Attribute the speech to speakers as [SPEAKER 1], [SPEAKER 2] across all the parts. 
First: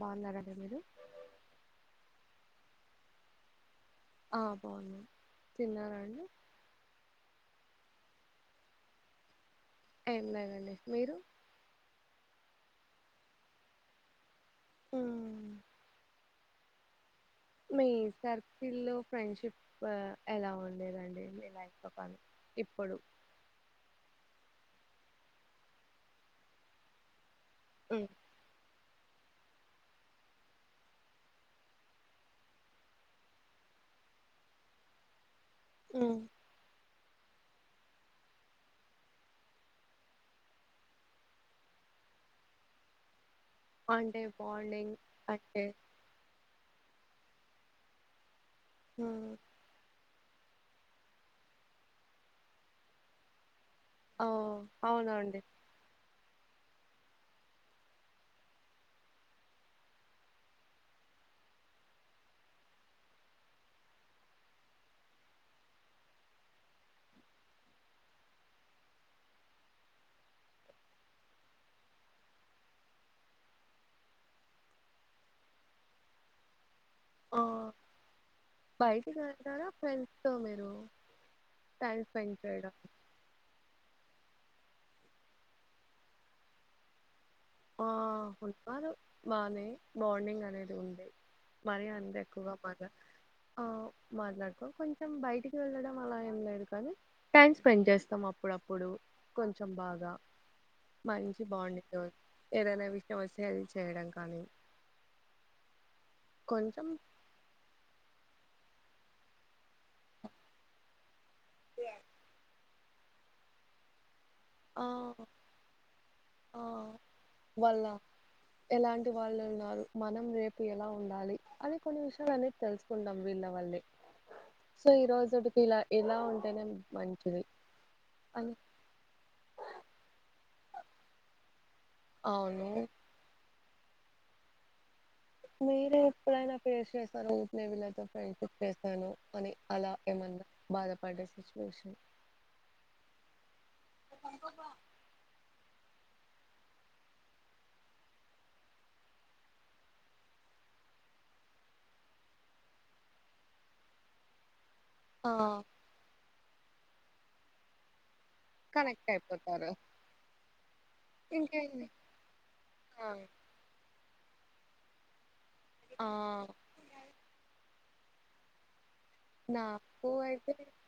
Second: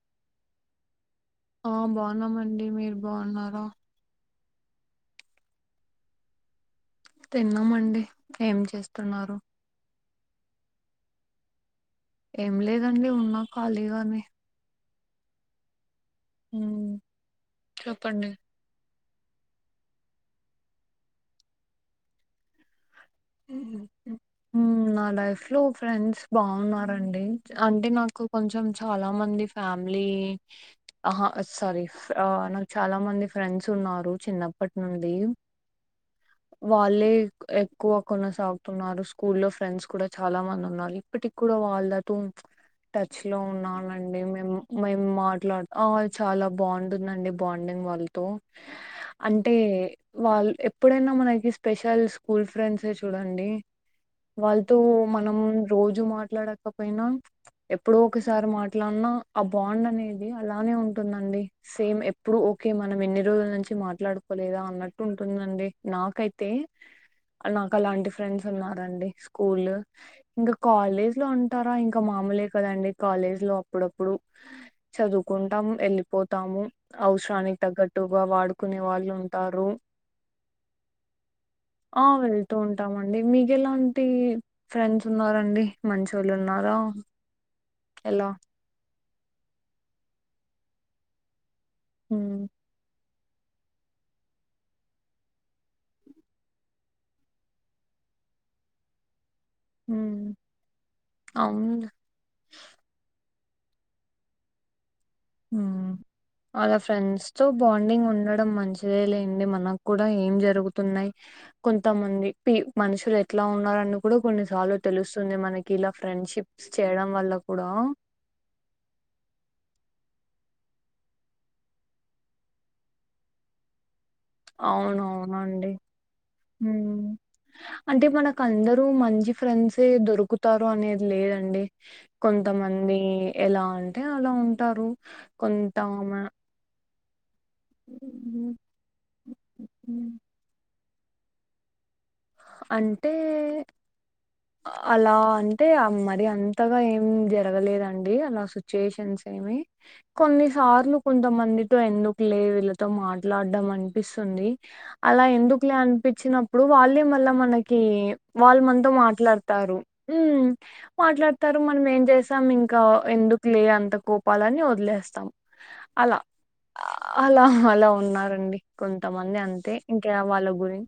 [SPEAKER 1] బాగున్నారండి మీరు
[SPEAKER 2] ఆ బాగున్నామండి మీరు బాగున్నారా
[SPEAKER 1] ఆ బాగున్నాం తిన్నారాండి
[SPEAKER 2] తిన్నామండి ఏం చేస్తున్నారు
[SPEAKER 1] ఎం లేదండి మీరు
[SPEAKER 2] ఏం లేదండి ఉన్నా ఖాళీగానే
[SPEAKER 1] ఉ
[SPEAKER 2] హు
[SPEAKER 1] మీ సర్కిల్లో ఫ్రెండ్షిప్ ఎలా ఉండేదండి మీ లైఫ్ లో కానీ ఇప్పుడు
[SPEAKER 2] నా లైఫ్ లో ఫ్రెండ్స్ బాగున్నారండి అంటే
[SPEAKER 1] మ్మ్.
[SPEAKER 2] నాకు కొంచెం చాలా మంది ఫ్యామిలీ ఆహా సారీ నాకు చాలా మంది ఫ్రెండ్స్ ఉన్నారు చిన్నప్పటి నుండి
[SPEAKER 1] ఉ
[SPEAKER 2] లేకు ఎక్ ఎక్కువ కొన సాగుతున్నారు స్కూల్ లో ఫ్రెండ్స్ కూడా చాలా మంది ఉన్నారు ఇప్పటి కూడా వాళ్ళతో టచ్ లో ఉన్నామండి
[SPEAKER 1] అంటే
[SPEAKER 2] మేము
[SPEAKER 1] బాండింగ్
[SPEAKER 2] మేము
[SPEAKER 1] అంటే
[SPEAKER 2] మాట్లాడు ఓ చాలా బాండ్ ఉందండి బాండింగ్ వాళ్ళతో
[SPEAKER 1] మ్మ్.
[SPEAKER 2] అంటే వాళ్ళు ఎప్పుడైనా మనకి స్పెషల్ స్కూల్స్ ఫ్రెండ్స్ ఎ చూడండి
[SPEAKER 1] ఆ
[SPEAKER 2] వాళ్ళతో మనం
[SPEAKER 1] అవునండి
[SPEAKER 2] రోజు మాట మాట్లాడకపోయినా ఎప్పుడ ఒకసారి మాట్లాడినా ఆ బాండ్ అనేది అలానే ఉంటుందండి సేమ్ ఎప్పుడు ఓకే మనం ఎన్ని రోజుల నుంచి మాట్లాడుకోలేదా అన్నట్టు ఉంటుందండి నాకైతే ఏ నాకు అలాంటి ఫ్రెండ్స్ ఉన్నారండి స్కూల్ ఇంకా కాలేజ్ లో అంటారా ఇంకా మామూలే కదండి కాలేజ్ లో అప్పుడప్పుడు చదువుకుంటాము వెళ్ళిపోతాము
[SPEAKER 1] ఆ
[SPEAKER 2] అవసరానికి తగ్గట్టుగా వాడుకునే వాళ్ళు
[SPEAKER 1] బయటికి వెళ్తారా
[SPEAKER 2] ఉంటారు
[SPEAKER 1] ఫ్రెండ్స్ తో మీరు టైం స్పెండ్
[SPEAKER 2] వెళ్తూ
[SPEAKER 1] చేయడం
[SPEAKER 2] ఉంటామండి మీకు ఎలా టి ఫ్రెండ్స్ ఉన్నరండి మంచోళ్ళు ఉన్నారా
[SPEAKER 1] ఆ
[SPEAKER 2] ఎలా
[SPEAKER 1] ఉన్నారు బానే బాండింగ్ అనేది ఉంది మరి అందే
[SPEAKER 2] ఉమ్
[SPEAKER 1] ఎక్కువగా పద ఆ మాట్లాడుకో కొంచెం బయటికి వెళ్ళడం అలా ఏం లేదు కానీ టైం స్పెండ్ చేస్తాం అప్పుడప్పుడు కొంచెం బాగా
[SPEAKER 2] ఉమ్
[SPEAKER 1] మంచి బాండింగ్
[SPEAKER 2] అవును
[SPEAKER 1] తో ఏదైనా విషయం వస్తే అది చేయడం కానీ
[SPEAKER 2] ఆ అదే
[SPEAKER 1] కొంచెం
[SPEAKER 2] ఫ్రెండ్స్ తో బాండింగ్ ఉండట్ ఇ మంచిదే లేండి మనకు కూడా ఏం జరుగుతున్నాయ్ క కొంతమంది పి మనుషులు ఎట్లా ఉన్నన్నారని ఇప్పుడు కొన్ని సార్లు
[SPEAKER 1] ఆ
[SPEAKER 2] తెలుస్తుంది మనకి ఇలా ఫ్రెండ్
[SPEAKER 1] ఆ
[SPEAKER 2] షిప్స్ చేయడం వల్ల కూడా
[SPEAKER 1] వాళ్ళ ఎలాంటి వాళ్ళు ఉన్నారు మనం రేపు ఎలా ఉండాలి అని కొన్ని విషయాలు అనేది తెలుసుకుంటాం వీళ్ళ వల్లే సో ఈ రోజుటికి
[SPEAKER 2] అవునవునండి
[SPEAKER 1] ఇలా ఇలా ఉంటేనే మంచిది
[SPEAKER 2] అంటే మనకు
[SPEAKER 1] అని
[SPEAKER 2] అందరూ మంచి ఫ్రెండ్స్ ఏ దొరుకుతారు అనేది లేదండి
[SPEAKER 1] అవును
[SPEAKER 2] కొంతమంది ఎలా అంటే అంటే అలా ఉంటారు కొంత
[SPEAKER 1] మీరు
[SPEAKER 2] మ
[SPEAKER 1] ఎప్పుడైనా ఫేస్ చేశారా అను నేను ఈల్లతో ఫ్రెండ్ షిప్ చేసాను అని అలా ఏమన్నా బాధ పడే సిచువేషన్
[SPEAKER 2] అంటే అలా అంటే మరి అంతగా ఏం జరగలేదండి అలా సిచ్యుయేషన్స్ ఏమి కొన్నిసార్లు కొంతమందితో ఎందుకులే వీళ్ళతో మాట్లాడం అనిపిస్తుంది అలా
[SPEAKER 1] ఆ
[SPEAKER 2] ఎందుకులే అనిపించినప్పుడు వాళ్ళే మల్ల మనకి వాళ్ళు మనతో మాట్లా
[SPEAKER 1] కనెక్ట్ అయిపోతారు
[SPEAKER 2] మాట్లాడతారు మాట్లాడతారు మనం
[SPEAKER 1] ఇంకేంటి
[SPEAKER 2] ఏం చేసాం ఇంకా
[SPEAKER 1] ఆ
[SPEAKER 2] ఎందుకు లే అంత కో వాళ్ళని వదిలేస్తాం
[SPEAKER 1] ఆ!
[SPEAKER 2] అలా అలా అలా ఉ ఉన్నారండి కొంతమంది అంతే
[SPEAKER 1] నాకు
[SPEAKER 2] ఇంకా వాళ్ళ
[SPEAKER 1] అయితే
[SPEAKER 2] గురి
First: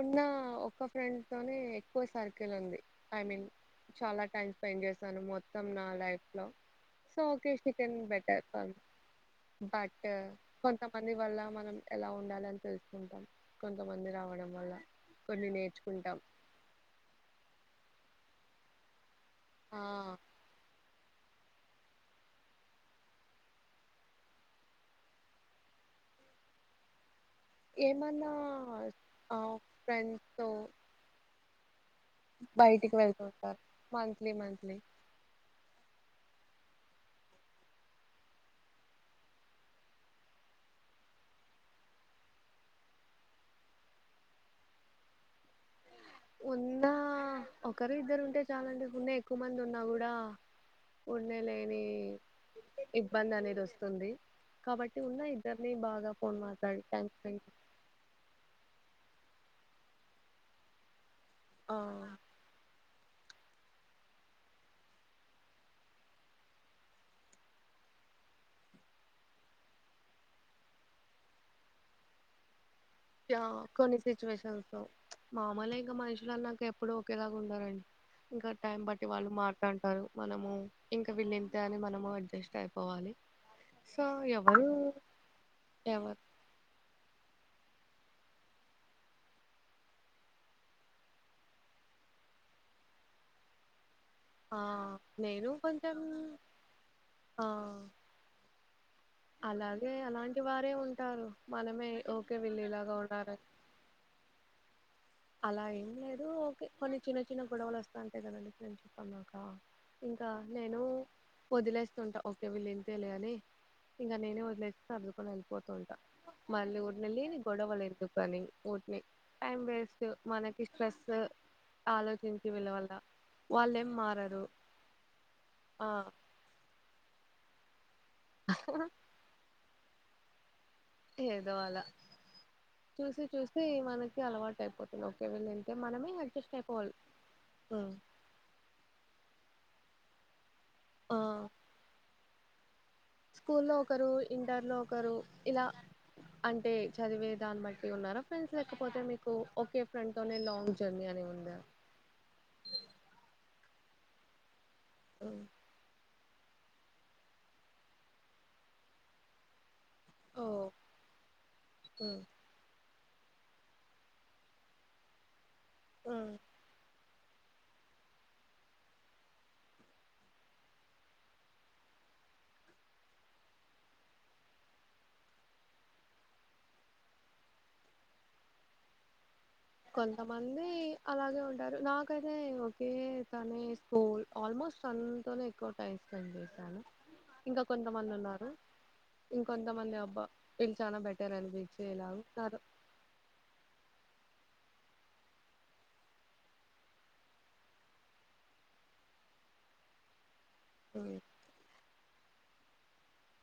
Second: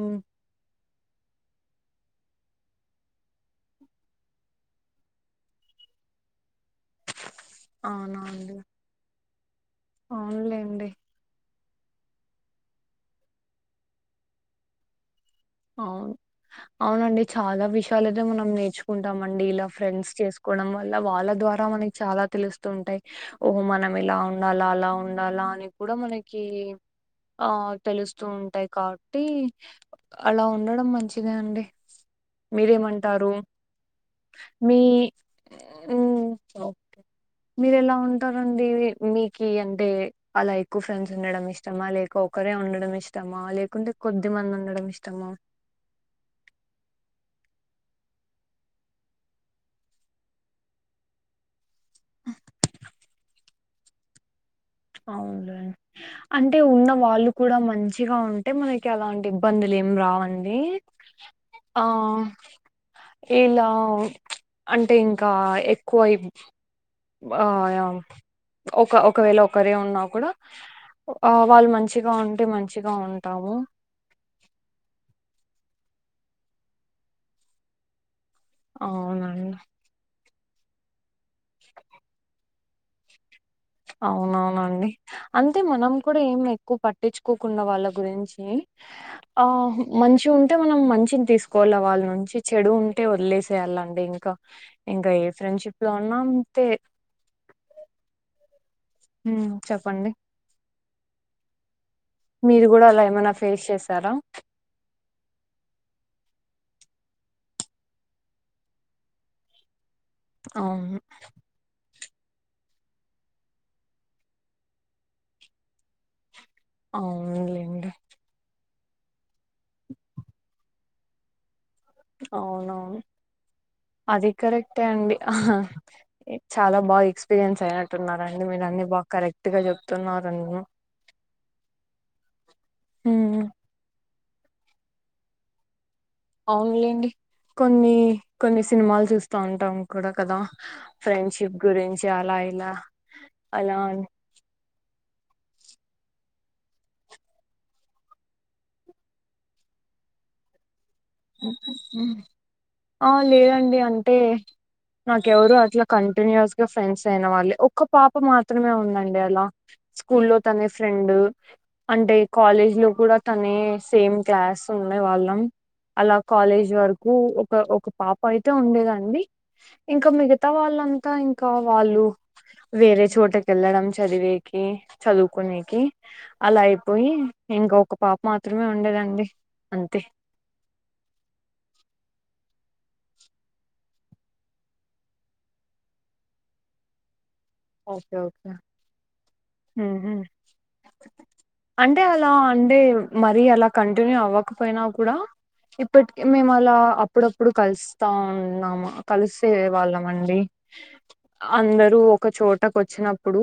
[SPEAKER 1] ఉన్న ఒక్క ఫ్రెండ్ తోనే ఎక్కువ సర్కిల్ ఉంది ఐ మీన్ చాలా టైం స్పెండ్ చేశాను మొత్తం నా లైఫ్ లో సో ఓకేె షికెన్
[SPEAKER 2] అవునా
[SPEAKER 1] బెటర్
[SPEAKER 2] అండి
[SPEAKER 1] బట్
[SPEAKER 2] అవునులేండి
[SPEAKER 1] కొంతమంది వల్ల మనం ఎలా ఉండాలని తెలుసుకుంటాం కొంతమంది రావడం వల్ల కొన్ని
[SPEAKER 2] అవును
[SPEAKER 1] నేర్చుకుంటాం
[SPEAKER 2] అవునండి చాలా విషయం చాలద మనం నేర్చుకుంటాం అండి ఇలా
[SPEAKER 1] ఆ
[SPEAKER 2] ఫ్రెండ్స్ చేసుకోవడం వల్ల వాళ్ళ ద్వారా మనకి చాలా తెలుస్తుంటాయి ఓహో మనం ఇలా ఉండాలా అలా ఉండాలా అని కూడా మనకి ఆ తెలుస్తూ
[SPEAKER 1] ఏమన్నా
[SPEAKER 2] ఉంటాయి కాబట్టి
[SPEAKER 1] ఆ ఫ్రెండ్స్
[SPEAKER 2] అలా
[SPEAKER 1] తో
[SPEAKER 2] ఉండడం మంచిగా అండి
[SPEAKER 1] బయటికి
[SPEAKER 2] మీరేమంటారు
[SPEAKER 1] వెళ్తుంటారు మంత్లీ మంత్లీ
[SPEAKER 2] ఓకే మీరు ఎలా ఉంటారండి మీకు అంటే అలా ఎక్కువ ఫ్రెండ్స్ ఉండడం ఇష్టమా లేక ఒకరే ఉండడం ఇష్టమా లేకుంటే కొద్ది మంది ఉండడం ఇష్టం తమం
[SPEAKER 1] ఉన్నా ఒకరు ఇద్దరు ఉంటే చాల అంటే ఉన్నే ఎక్కువ మంది ఉన్నా కూడా ఉన్నే లే ఇబ్బంది అనేది వస్తా వస్తుంది కాబట్టి ఉన్న ఇద్దరిని
[SPEAKER 2] అవునులేండి
[SPEAKER 1] బాగా ఫోన్
[SPEAKER 2] అంటే
[SPEAKER 1] మాట్లాడి
[SPEAKER 2] ఉన్న
[SPEAKER 1] టైం
[SPEAKER 2] వాళ్ళు
[SPEAKER 1] స్పెండ్
[SPEAKER 2] కూడా మంచిగా ఉంటే మనకి ఎలాంటి ఇబ్బందులు ఏం రావండి ఆ ఇలా అంటే ఇంకా ఎక్కువ ఆ ఒక ఒకవేళ ఒకరే ఉన్నా కూడా వాళ్ళు మంచిగా ఉంటే మంచి
[SPEAKER 1] యా కొన్ని సిచ్యువేషన్స్ లో మామూలే ఇంకా మనుషులు అన్నాక ఎప్పుడు ఒకేలాగ ఉండర్ ఇంకా టైం బట్టి వాళ్ళు
[SPEAKER 2] అవునండి
[SPEAKER 1] మాట్లంటారు మనము ఇంక వీళ్ళ ఎంత అని మనము అడ్జస్ట్ అయిపోవాలి. సో ఎవరు
[SPEAKER 2] అవునవునండి అంతే మనం కూడా
[SPEAKER 1] ఎవరు
[SPEAKER 2] ఏం ఎక్కువ పట్టించు తక్కుకున్న వాళ్ళ గురించి ఆ మంచి ఉంటే మనం మంచిని తీసుకోవాలి. వాళ్ళ నుంచి చెడు ఉంటే వదిలేసేయాలండి. ఇం ఇంక
[SPEAKER 1] ఆ
[SPEAKER 2] ఇంకా ఏ
[SPEAKER 1] నేను
[SPEAKER 2] ఫ్రెండ్షిప్ లో
[SPEAKER 1] కొంచెం
[SPEAKER 2] ఉన్నా అంతే
[SPEAKER 1] ఆ
[SPEAKER 2] ఉమ్
[SPEAKER 1] అలాగే
[SPEAKER 2] చెప్పండి
[SPEAKER 1] అలాంటి వారే ఉన్ ఉంటారు మనమే ఓకే వీళ్ళు
[SPEAKER 2] మీరు కూడా
[SPEAKER 1] ఇలాగా
[SPEAKER 2] అలా ఏమైనా
[SPEAKER 1] ఉన్నారని
[SPEAKER 2] ఫేస్ చేసారా
[SPEAKER 1] అలా ఏం లేదు. ఓకే కొన్ని చిన్న చిన్న గొడవలు వస్తా ఉంటాయి కదండి ఫ్రెండ్షిప్ అన్నాక. ఇంకా నేను
[SPEAKER 2] అవును
[SPEAKER 1] వదిలేస్తుంటాం ఓకే వీళ్ళు ఇంతేలే అని ఇంకా నేనే వదిలేస్త సర్దుకొని వెళ్ళిపోతు ఉంటా మళ్ళి ఊరి నెల్లి గొడవలు
[SPEAKER 2] అవునులేండి
[SPEAKER 1] ఇరద్దువు కానీ ఊ మీ టైమ్ వేస్ట్ మనకి స్ట్రెస్ ఆలోచించి వీళ్ళ వల్ల
[SPEAKER 2] అవునవును
[SPEAKER 1] వాళ్ళేం
[SPEAKER 2] అది
[SPEAKER 1] మారరు
[SPEAKER 2] కరెక్టే అండి హా హ
[SPEAKER 1] ఆ
[SPEAKER 2] చాలా బాగా ఎక్స్పీ ఎస్పీరిన్స్ అయ్యారు రండి మీరు అన్నీ బాగ కరెక్ట్ గా చెప్ తున్నారంటన
[SPEAKER 1] ఏదో అల చూసి
[SPEAKER 2] ఉమ్
[SPEAKER 1] చూసి మనకి అలవాటు అయిపోతుంది ఒకే వీళ్ళు వెళ్తే
[SPEAKER 2] అవునులేండి కొన్ని
[SPEAKER 1] ఉమ్.
[SPEAKER 2] కొన్ని సినిమాలు చూత్తం ఉం కూడా కదా ఫ్రెండ్షిప్ గురించి అలా ఇలా
[SPEAKER 1] స్కూల్ లో
[SPEAKER 2] అలా అని.
[SPEAKER 1] ఒకరు ఇంటర్ లో ఒకరు ఇలా అంటే చదివే దాన్ని బట్టి ఉన్నార ఫ్రెండ్స్ లేకపోతే మీకు ఒకే ఫ్రెండ్ తోనే లాంగ్ జర్నీ అని ఉందా
[SPEAKER 2] ఆ లేదండి అంటే
[SPEAKER 1] ఉమ్,
[SPEAKER 2] నాకెవరు అట్ కన్ కంటిన్యూస్ గా ఫ్రెండ్స్ అయిన వాళ్ళే ఒక్క పాప మాత్రమే ఉందండి అలా స్కూల్లో
[SPEAKER 1] ఓ
[SPEAKER 2] తనే ఫ్రెండ్ అంటే
[SPEAKER 1] ఉమ్
[SPEAKER 2] కాలేజ్ లో ఇప్పుడు కూడా తనే సేమ్ క్లాస్ ఉన్నే వాళ్ళం అలా
[SPEAKER 1] ఉమ్.
[SPEAKER 2] కాలేజ్ వరకు ఒక ఒక పాప అయితే ఉండేదండి ఇంకా మిగతా వాళ్ళంతా ఇంకా వాళ్ళు వేరే చోటకి వెళ్ళడం చదివేకి చదువుకునేకి అలా అయిపోయి ఇంకా ఒక పాప మాత్రమే ఉండేదండి అంతే
[SPEAKER 1] కొంతమంది కొంతమంది అలాగే ఉంటారు నాకైతే ఒకే కాలేజ్ ఆల్మోస్ట్ తనేతొనేఎక్కువ టైం స్పెండ్ చేశాను ఇంకా కొంతమంది ఉన్నారు ఇంకొంతమంది అబ్బా వీళ్ళు చాలా బెటర్ అనిపించి
[SPEAKER 2] అంటే
[SPEAKER 1] ఇలాగ
[SPEAKER 2] అలా
[SPEAKER 1] ఉన్నారు
[SPEAKER 2] అంటే మరి అలా కంటిన్యూ అవ్వకు పోయినా కూడా ఇప్పటిక మేము అలా అప్పుడప్పుడు కలుస్తా ఉన్నాము కలిసే వాళ్ళం అండి
[SPEAKER 1] ఉమ్
[SPEAKER 2] అందరు చోట కొచ్చినప్పుడు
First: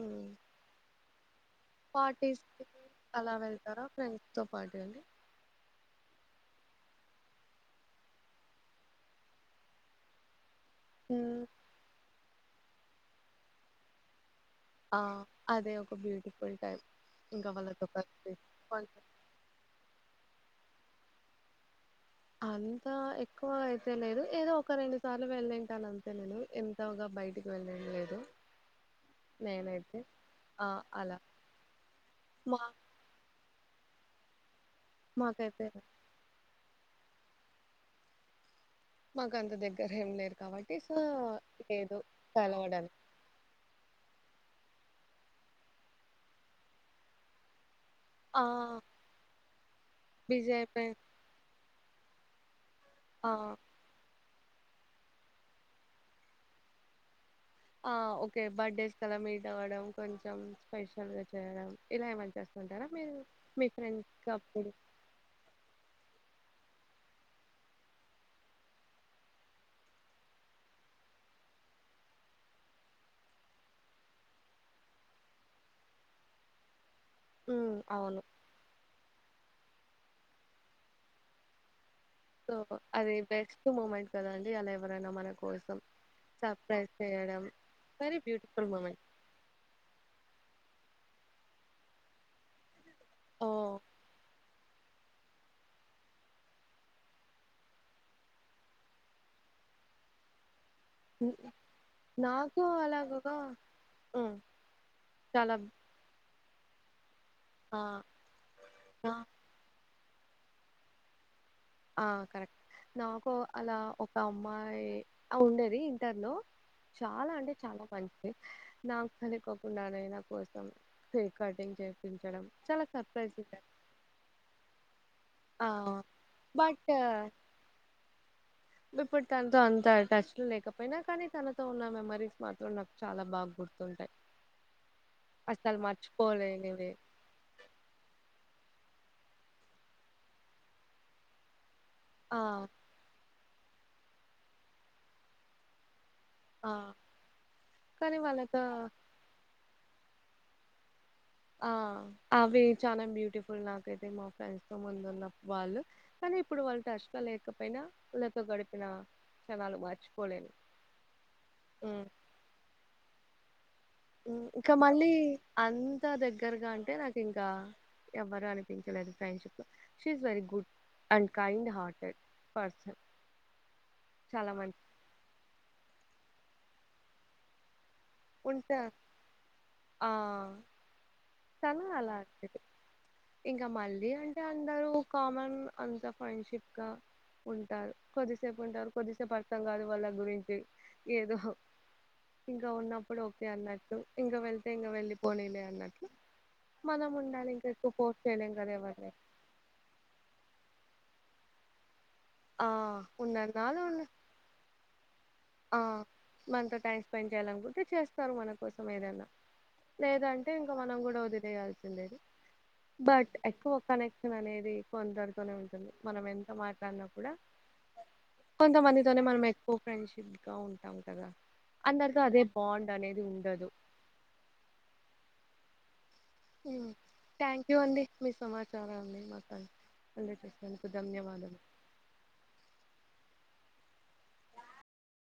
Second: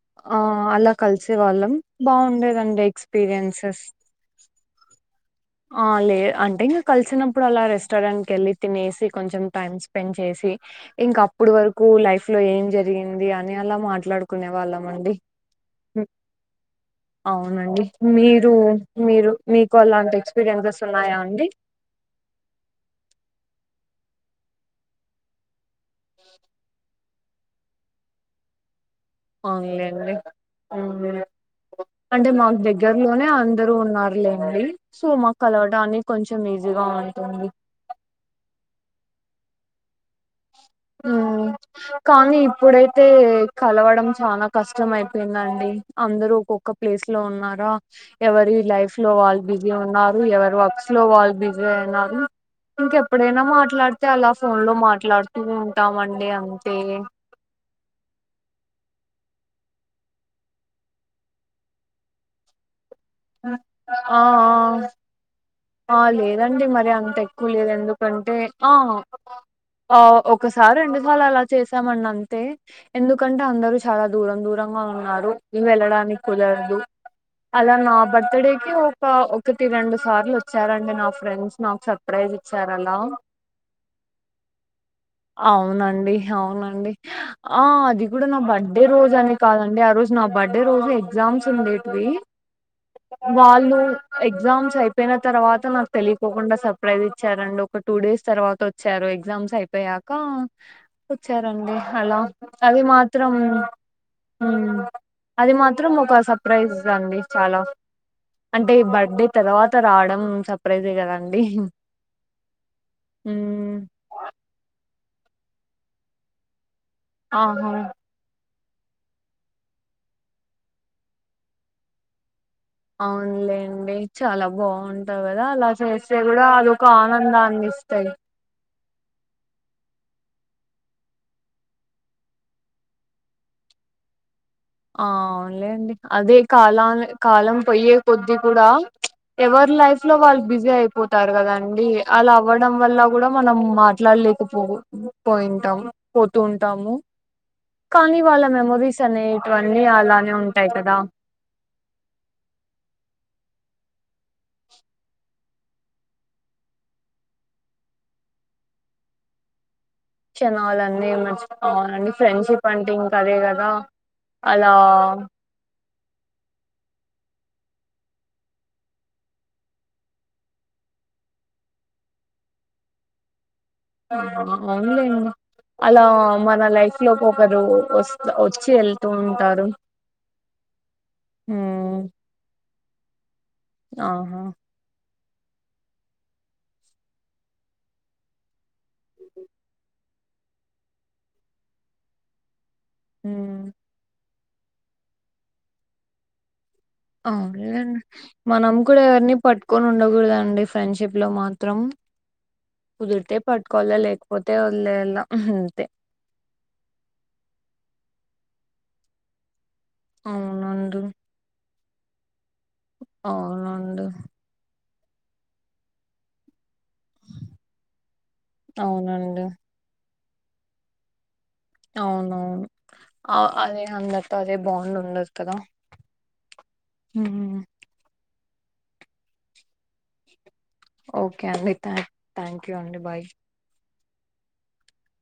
[SPEAKER 1] ఉమ్
[SPEAKER 2] ఆ అలా కలిసే వాళ్ళం
[SPEAKER 1] పార్టీస్ కి
[SPEAKER 2] బాగుండేదండి
[SPEAKER 1] అలా
[SPEAKER 2] ఎక్స్పీరియన్సెస్
[SPEAKER 1] వెళ్తారా ఫ్రెండ్స్ తో పాటు అండి
[SPEAKER 2] ఆ లే అంటే కలిసినప్పుడు అలా రెస్టారెంట్ కి వెళ్ళి తినేసి కొంచెం టైం స్పెండ్ చేసి ఇంకా
[SPEAKER 1] ఉమ్,
[SPEAKER 2] అప్పుడు వరకు లైఫ్ నా ఎంజాల్ తినింది ది అని అలా మాట్లాడుకు కొనే వాళ్ళం
[SPEAKER 1] ఆ
[SPEAKER 2] అండి
[SPEAKER 1] అదే ఒక బ్యూటిఫుల్ టైం ఇంకా
[SPEAKER 2] అవునండి
[SPEAKER 1] వాళ్ళతో కలిసి
[SPEAKER 2] మీరు మీరు మీకు అలాంటి మ్యాంగొస్ ఉన్నాయా అండి
[SPEAKER 1] అంతా ఎక్కువ అయితే లేదు ఏదో ఒక రెండు సార్లు వెళ్ళంటాను అంతే నేను ఎంతగా బయటికి వెళ్ళింట్ల లేదు నేనైతే
[SPEAKER 2] అవునులేండి
[SPEAKER 1] ఆ అలా
[SPEAKER 2] అంటే [unintelligible]
[SPEAKER 1] మా
[SPEAKER 2] మాకు దగ్గరలోనే అ ఇద్దరు ఉన్నారు లేండి సో మాక్
[SPEAKER 1] మాకైతే
[SPEAKER 2] కలవడాన్ని కొంచెం ఇజి జగన్ [inaudible] అంటుంది
[SPEAKER 1] మాకంత దగ్గర ఏం లేరు కాబట్టి సో
[SPEAKER 2] మ్మ్
[SPEAKER 1] లేదు
[SPEAKER 2] కానీ
[SPEAKER 1] కలవడానికి
[SPEAKER 2] ఇప్పుడైతే కలవడం చాన కష్టం అయిపోయిందండి అందరు ఒక్కొక్క ప్లేస్ లో ఉన్నారా
[SPEAKER 1] ఆ
[SPEAKER 2] ఎవరి లైఫ్ లో వాళ్ళు బిజీ ఉన్నారు
[SPEAKER 1] బిజీ
[SPEAKER 2] ఎవరి
[SPEAKER 1] అయిపోయి
[SPEAKER 2] వర్క్స్ లో వాళ్ళు బిజి [unintelligible] నాది
[SPEAKER 1] ఆ
[SPEAKER 2] ఇంకెప్పుడైనా మాట్లాడితే అలా ఫోన్ లో మాట్ ఎట్లా [unintelligible] అటు ఉంటామండి అంతే
[SPEAKER 1] ఆ ఓకే బర్త్ డేస్ కు అలా మీట్ అవ్వడం కొంచెం స్పెషల్ గా చేయడం ఇలా ఏమన్నా చేస్తుంటారా మీరు మీ
[SPEAKER 2] ఆ
[SPEAKER 1] ఫ్రెండ్కి అప్పుడు
[SPEAKER 2] ఆ ఆ, లేదండి మరి అంత ఎక్కువ లేదు ఎందుకంటే ఆ ఆ ఒకసారి రెండుసార్లు అలా చేసామండి అంతే ఎందుకంటే అందరూ చాలా దూరం దూరంగా ఉన్నారు వెళ్ళడానికి కుదరదు అలా
[SPEAKER 1] హ్మ్
[SPEAKER 2] నా
[SPEAKER 1] అవును
[SPEAKER 2] బర్త్ డేకి ఒక ఒక్ ఒకటి రెండు సార్లు చ్చారండి నా ఫ్రెండ్స్ నాక్ సప్ ప్రైజ్
[SPEAKER 1] సో
[SPEAKER 2] ఇచ్చారు అన్నావ్
[SPEAKER 1] అది బెస్ట్ మూమెంట్ కదండి అలా ఎవరైనా మన కోసం
[SPEAKER 2] అవునండి
[SPEAKER 1] సర్ప్రైజ్
[SPEAKER 2] అవునండి
[SPEAKER 1] చేయడం
[SPEAKER 2] ఆ అది
[SPEAKER 1] వెరీ
[SPEAKER 2] కూడా నా
[SPEAKER 1] బ్యూటిఫుల్
[SPEAKER 2] బర్త్డే
[SPEAKER 1] మూమెంట్.
[SPEAKER 2] రోజు అని కాదండి ఆ రోజు నా బడ్ అదే రోజు ఎగ్జామ్స్ ఉండేటివి వాళ్ళు
[SPEAKER 1] ఓహ్!
[SPEAKER 2] ఎగ్జామ్స్ అయిపోయిన తర్వాత నాకు తెలియపోకుండా సర్ప్రైజ్ ఇచ్చారండి ఒక టూ డేస్ తర్వాత వచ్చారు ఎగ్జామ్స్ అయిపోయాక
[SPEAKER 1] హ్మ్.
[SPEAKER 2] వచ్చారండి అలా
[SPEAKER 1] నాకు
[SPEAKER 2] అది మాత్రం
[SPEAKER 1] అలాగగా హ్మ్.
[SPEAKER 2] హమ్ అది
[SPEAKER 1] చాలా
[SPEAKER 2] మాత్రం ఒక సప్ ప్రైజ్ అండి చాలా
[SPEAKER 1] ఆ!
[SPEAKER 2] అంటే
[SPEAKER 1] నా
[SPEAKER 2] బర్త్డే తర్వాత రావడం ఉమ్ సర్ప్రైజే కదన్
[SPEAKER 1] ఆ కరెక్ట్ నాకు అలా
[SPEAKER 2] మ్మ్
[SPEAKER 1] ఒక అమ్మాయి అ ఉండేది ఇంటర్లో చాలా అంటే
[SPEAKER 2] ఆహా
[SPEAKER 1] చాలా మంచిది నాకు తెలికోకుండానే నా కోసం కేక్ కటింగ్ చేపించడం చాలా సర్ప్రైజింగ్‌గా
[SPEAKER 2] అవునులేండి చాలా బాగుంటది కదా అలా
[SPEAKER 1] ఆ!
[SPEAKER 2] చేస్తే కూడా అదొక
[SPEAKER 1] బట్
[SPEAKER 2] ఆనందానిస్తయి
[SPEAKER 1] త టచ్ లో లేకపోయినా కానీ తనతో ఉన్న మెమరీస్ మాత్రం నాకు చాలా బాగా గుర్తుంటాయి అసలు
[SPEAKER 2] అవునులేండి అదే
[SPEAKER 1] మర్చిపోలేనివి.
[SPEAKER 2] కాలాల కాలం పొయ్యే కొద్ది కూడా ఎవరి లైఫ్ లో వాళ్ళు బిజీ అయిపోతారు కదా అండి అలా
[SPEAKER 1] ఆ!
[SPEAKER 2] అవ్వడం వల్ల కూడా మనం మాట్లాడలేకపో పోయింటాం పోతూ
[SPEAKER 1] ఆ!
[SPEAKER 2] ఉంటాము కానీ వాళ్ళ మెమరీస్ అనే అన్నీ అలానే ఉంటాయి కదా
[SPEAKER 1] ఆ అవి చాలా బ్యూటిఫుల్ నాకైతే మా ఫ్రెండ్స్ తో ముందు ఉన్న వాళ్ళు కానీ ఇప్పుడు వాళ్ళు టచ్ లో లేకపోయినా వాళ్ళతో గడిపిన క్షణాలు మర్
[SPEAKER 2] క్షణాలన్ని మర్చిపోవాలని ఫ్రెండ్షిప్ అంటే ఇంకా అదే క దా
[SPEAKER 1] ఇంకా మళ్ళీ అన్ త దగ్గరగా అంటే నాకు ఇంకా ఎవ్వరు అనిపించలేదు friendship she is very good and kind hearted person
[SPEAKER 2] ఆ
[SPEAKER 1] చాలా మంచి
[SPEAKER 2] అవునులేండి అలా మన లైఫ్ లోకి ఒకరు వస్త వచ్చి
[SPEAKER 1] ఉంటా
[SPEAKER 2] వెళ్తూ ఉంటారు
[SPEAKER 1] ఆ
[SPEAKER 2] హ
[SPEAKER 1] తను అలాంటిది ఇంకా మళ్ళీ అంటే అందరూ కామన్ అంతా ఫ్రెండ్షిప్ గా ఉంటారు కొద్దిసేపు ఉంటారు కొద్దిసేపు అర్థం కాదు వాళ్ళ గురించి ఏదో ఇంకా ఉన్న ఇప్పుడు ఓకే
[SPEAKER 2] ఉమ్
[SPEAKER 1] అనట్లు ఇంక వెళ్తే ఇంక వెళ్ళి పోనీలే అన్నట్లు మనం ఉండాలి ఇంకా ఎక్కువ
[SPEAKER 2] అవునులేండి
[SPEAKER 1] ఫోర్స్ చేయలేం కదా
[SPEAKER 2] మనం కూడా ఎవరిని పట్టుకొని ఉండకూడదండి ఫ్రెండ్షిప్ లో మాత్రం
[SPEAKER 1] ఆ
[SPEAKER 2] కుదిరితే
[SPEAKER 1] ఉన్నన్నాళ్ళు
[SPEAKER 2] పట్టుకోవాలా
[SPEAKER 1] ఉన్న
[SPEAKER 2] లేకపోతే వదిలేయాలా
[SPEAKER 1] ఆ మనతో టైమ్ స్పెండ్ చేయ్యాలనుకుంటే చేస్త ఇస్తారు మన కోసం ఏదన్నా లేదంటే ఇంకా మనం
[SPEAKER 2] అవునండి
[SPEAKER 1] కూడా వదిలేయలీ లేదు బట్ ఎక్కువ
[SPEAKER 2] అవునండి
[SPEAKER 1] కనెక్షన్ అనేది కొందరితో నే ఉంటుంది మనం ఎంత మా ద్దన్నా కూడా కొంతమందితోనే మనం
[SPEAKER 2] అవునండి
[SPEAKER 1] ఎక్కువ ఫ్రెండ్స్ ఇంకా ఉంటా ఉంటగా
[SPEAKER 2] అవునవును
[SPEAKER 1] ఉండదు
[SPEAKER 2] అదే అందరితో అదే బాండ్ ఉండదు కదా
[SPEAKER 1] ఉమ్
[SPEAKER 2] ఉమ్
[SPEAKER 1] థ్యాంక్ యూ అండి మిస్ సమాచారం అండి మాకు అందుకే
[SPEAKER 2] ఓకే అండి థ్యాంక్ యూ అండి బాయ్